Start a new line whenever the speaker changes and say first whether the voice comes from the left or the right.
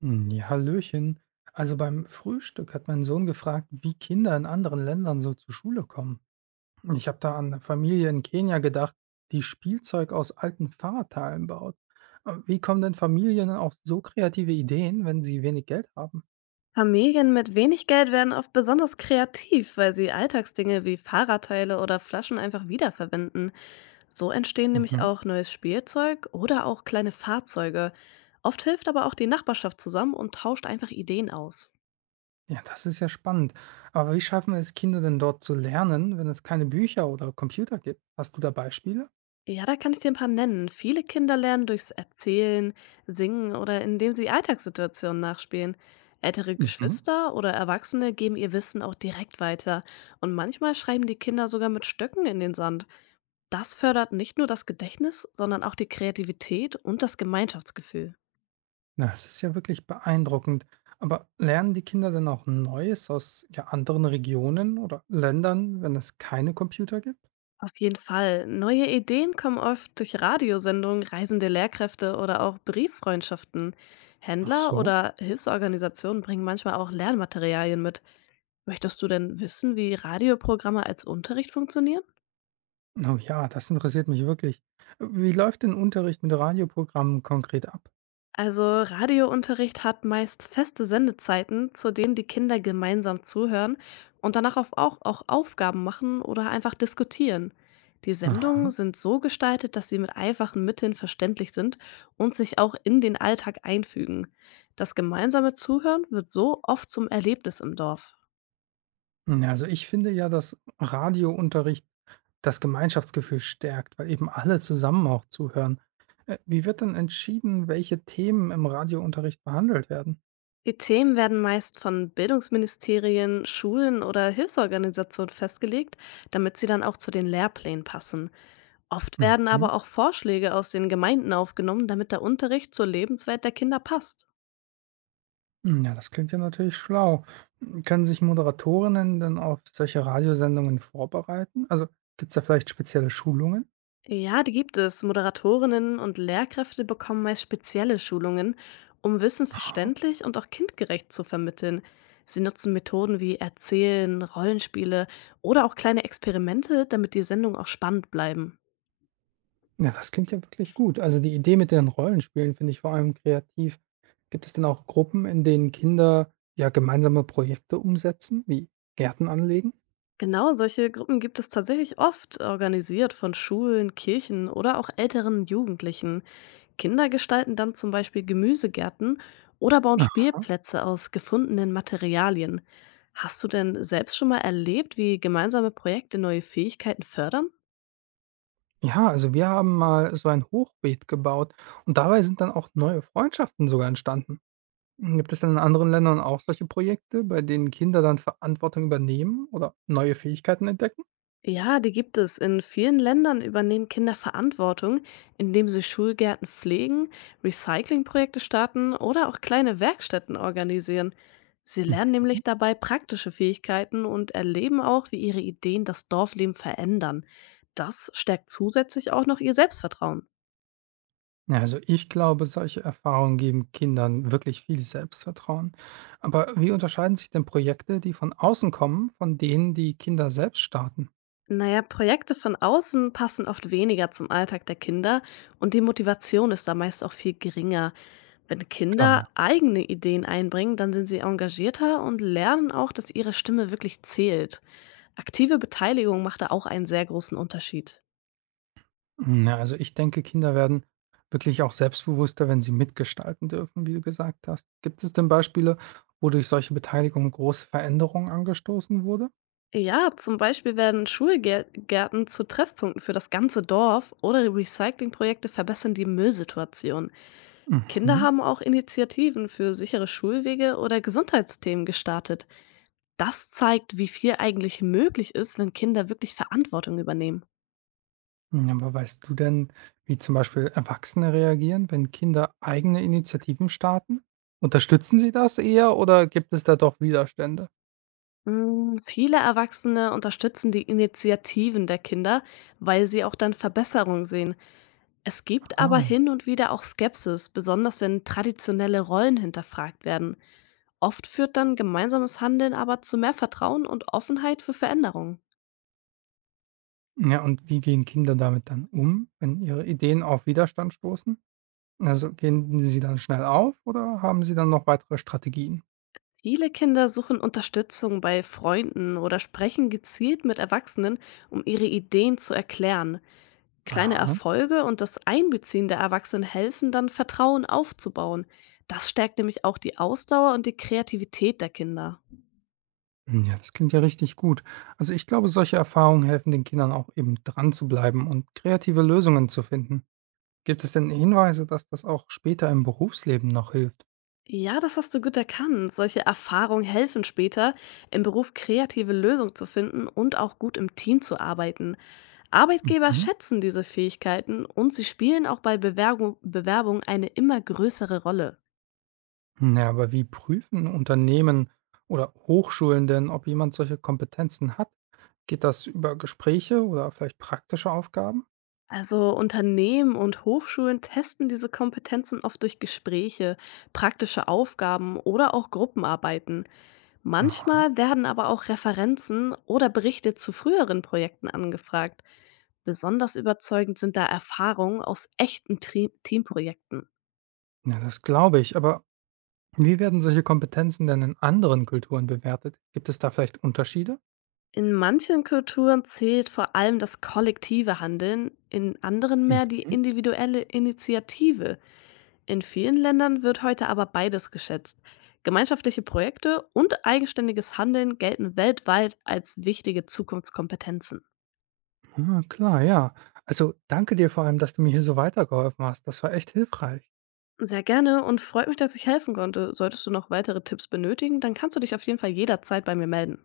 right: Hm, ja, Hallöchen. Also beim Frühstück hat mein Sohn gefragt, wie Kinder in anderen Ländern so zur Schule kommen. Ich habe da an eine Familie in Kenia gedacht, die Spielzeug aus alten Fahrradteilen baut. Wie kommen denn Familien auf so kreative Ideen, wenn sie wenig Geld haben?
left: Familien mit wenig Geld werden oft besonders kreativ, weil sie Alltagsdinge wie Fahrradteile oder Flaschen einfach wiederverwenden. So entstehen nämlich
right: Mhm.
left: auch neues Spielzeug oder auch kleine Fahrzeuge. Oft hilft aber auch die Nachbarschaft zusammen und tauscht einfach Ideen aus.
right: Ja, das ist ja spannend. Aber wie schaffen es Kinder denn dort zu lernen, wenn es keine Bücher oder Computer gibt? Hast du da Beispiele?
left: Ja, da kann ich dir ein paar nennen. Viele Kinder lernen durchs Erzählen, Singen oder indem sie Alltagssituationen nachspielen. Ältere
right: Mhm.
left: Geschwister oder Erwachsene geben ihr Wissen auch direkt weiter. Und manchmal schreiben die Kinder sogar mit Stöcken in den Sand. Das fördert nicht nur das Gedächtnis, sondern auch die Kreativität und das Gemeinschaftsgefühl.
right: Na, es ist ja wirklich beeindruckend. Aber lernen die Kinder denn auch Neues aus, ja, anderen Regionen oder Ländern, wenn es keine Computer gibt?
left: Auf jeden Fall. Neue Ideen kommen oft durch Radiosendungen, reisende Lehrkräfte oder auch Brieffreundschaften.
right: Ach
left: Händler
right: so.
left: oder Hilfsorganisationen bringen manchmal auch Lernmaterialien mit. Möchtest du denn wissen, wie Radioprogramme als Unterricht funktionieren?
right: Oh ja, das interessiert mich wirklich. Wie läuft denn Unterricht mit Radioprogrammen konkret ab?
left: Also Radiounterricht hat meist feste Sendezeiten, zu denen die Kinder gemeinsam zuhören und danach auch Aufgaben machen oder einfach diskutieren. Die Sendungen
right: Aha.
left: sind so gestaltet, dass sie mit einfachen Mitteln verständlich sind und sich auch in den Alltag einfügen. Das gemeinsame Zuhören wird so oft zum Erlebnis im Dorf.
right: Ja, also ich finde ja, dass Radiounterricht das Gemeinschaftsgefühl stärkt, weil eben alle zusammen auch zuhören. Wie wird denn entschieden, welche Themen im Radiounterricht behandelt werden?
left: Die Themen werden meist von Bildungsministerien, Schulen oder Hilfsorganisationen festgelegt, damit sie dann auch zu den Lehrplänen passen. Oft werden
right: Mhm.
left: aber auch Vorschläge aus den Gemeinden aufgenommen, damit der Unterricht zur Lebenswelt der Kinder passt.
right: Hm, ja, das klingt ja natürlich schlau. Hm, können sich Moderatorinnen denn auf solche Radiosendungen vorbereiten? Also, gibt's da vielleicht spezielle Schulungen?
left: Ja, die gibt es. Moderatorinnen und Lehrkräfte bekommen meist spezielle Schulungen, um Wissen
right: Aha.
left: verständlich und auch kindgerecht zu vermitteln. Sie nutzen Methoden wie Erzählen, Rollenspiele oder auch kleine Experimente, damit die Sendungen auch spannend bleiben.
right: Ja, das klingt ja wirklich gut. Also, die Idee mit den Rollenspielen finde ich vor allem kreativ. Gibt es denn auch Gruppen, in denen Kinder ja gemeinsame Projekte umsetzen, wie Gärten anlegen?
left: Genau, solche Gruppen gibt es tatsächlich oft, organisiert von Schulen, Kirchen oder auch älteren Jugendlichen. Kinder gestalten dann zum Beispiel Gemüsegärten oder bauen
right: Aha.
left: Spielplätze aus gefundenen Materialien. Hast du denn selbst schon mal erlebt, wie gemeinsame Projekte neue Fähigkeiten fördern?
right: Ja, also wir haben mal so ein Hochbeet gebaut und dabei sind dann auch neue Freundschaften sogar entstanden. Hm, gibt es denn in anderen Ländern auch solche Projekte, bei denen Kinder dann Verantwortung übernehmen oder neue Fähigkeiten entdecken?
left: Ja, die gibt es. In vielen Ländern übernehmen Kinder Verantwortung, indem sie Schulgärten pflegen, Recyclingprojekte starten oder auch kleine Werkstätten organisieren. Sie lernen
right: Mhm.
left: nämlich dabei praktische Fähigkeiten und erleben auch, wie ihre Ideen das Dorfleben verändern. Das stärkt zusätzlich auch noch ihr Selbstvertrauen.
right: Ja, also ich glaube, solche Erfahrungen geben Kindern wirklich viel Selbstvertrauen. Aber wie unterscheiden sich denn Projekte, die von außen kommen, von denen, die Kinder selbst starten?
left: Naja, Projekte von außen passen oft weniger zum Alltag der Kinder und die Motivation ist da meist auch viel geringer. Wenn
right: Klar,
left: Kinder
right: ja.
left: eigene Ideen einbringen, dann sind sie engagierter und lernen auch, dass ihre Stimme wirklich zählt. Aktive Beteiligung macht da auch einen sehr großen Unterschied.
right: Hm, ja, also ich denke, Kinder werden wirklich auch selbstbewusster, wenn sie mitgestalten dürfen, wie du gesagt hast. Gibt es denn Beispiele, wo durch solche Beteiligung große Veränderungen angestoßen wurde?
left: Ja, zum Beispiel werden Schulgärten zu Treffpunkten für das ganze Dorf oder Recyclingprojekte verbessern die Müllsituation. Kinder
right: Mhm.
left: haben auch Initiativen für sichere Schulwege oder Gesundheitsthemen gestartet. Das zeigt, wie viel eigentlich möglich ist, wenn Kinder wirklich Verantwortung übernehmen.
right: Hm, aber weißt du denn, wie zum Beispiel Erwachsene reagieren, wenn Kinder eigene Initiativen starten? Unterstützen sie das eher oder gibt es da doch Widerstände?
left: Hm, viele Erwachsene unterstützen die Initiativen der Kinder, weil sie auch dann Verbesserungen sehen. Es gibt aber
right: Ah.
left: hin und wieder auch Skepsis, besonders wenn traditionelle Rollen hinterfragt werden. Oft führt dann gemeinsames Handeln aber zu mehr Vertrauen und Offenheit für Veränderungen.
right: Ja, und wie gehen Kinder damit dann um, wenn ihre Ideen auf Widerstand stoßen? Also gehen sie dann schnell auf oder haben sie dann noch weitere Strategien?
left: Viele Kinder suchen Unterstützung bei Freunden oder sprechen gezielt mit Erwachsenen, um ihre Ideen zu erklären. Kleine
right: Aha.
left: Erfolge und das Einbeziehen der Erwachsenen helfen dann, Vertrauen aufzubauen. Das stärkt nämlich auch die Ausdauer und die Kreativität der Kinder.
right: Ja, das klingt ja richtig gut. Also ich glaube, solche Erfahrungen helfen den Kindern auch eben dran zu bleiben und kreative Lösungen zu finden. Gibt es denn Hinweise, dass das auch später im Berufsleben noch hilft?
left: Ja, das hast du gut erkannt. Solche Erfahrungen helfen später, im Beruf kreative Lösungen zu finden und auch gut im Team zu arbeiten. Arbeitgeber
right: Mhm.
left: schätzen diese Fähigkeiten und sie spielen auch bei Bewerbung eine immer größere Rolle.
right: Ja, aber wie prüfen Unternehmen oder Hochschulen denn, ob jemand solche Kompetenzen hat? Geht das über Gespräche oder vielleicht praktische Aufgaben?
left: Also Unternehmen und Hochschulen testen diese Kompetenzen oft durch Gespräche, praktische Aufgaben oder auch Gruppenarbeiten.
right: Aha.
left: Manchmal werden aber auch Referenzen oder Berichte zu früheren Projekten angefragt. Besonders überzeugend sind da Erfahrungen aus echten Teamprojekten.
right: Ja, das glaube ich. Aber wie werden solche Kompetenzen denn in anderen Kulturen bewertet? Gibt es da vielleicht Unterschiede?
left: In manchen Kulturen zählt vor allem das kollektive Handeln, in anderen mehr die
right: Mhm.
left: individuelle Initiative. In vielen Ländern wird heute aber beides geschätzt. Gemeinschaftliche Projekte und eigenständiges Handeln gelten weltweit als wichtige Zukunftskompetenzen.
right: Ah, klar, ja. Also danke dir vor allem, dass du mir hier so weitergeholfen hast. Das war echt hilfreich.
left: Sehr gerne und freut mich, dass ich helfen konnte. Solltest du noch weitere Tipps benötigen, dann kannst du dich auf jeden Fall jederzeit bei mir melden.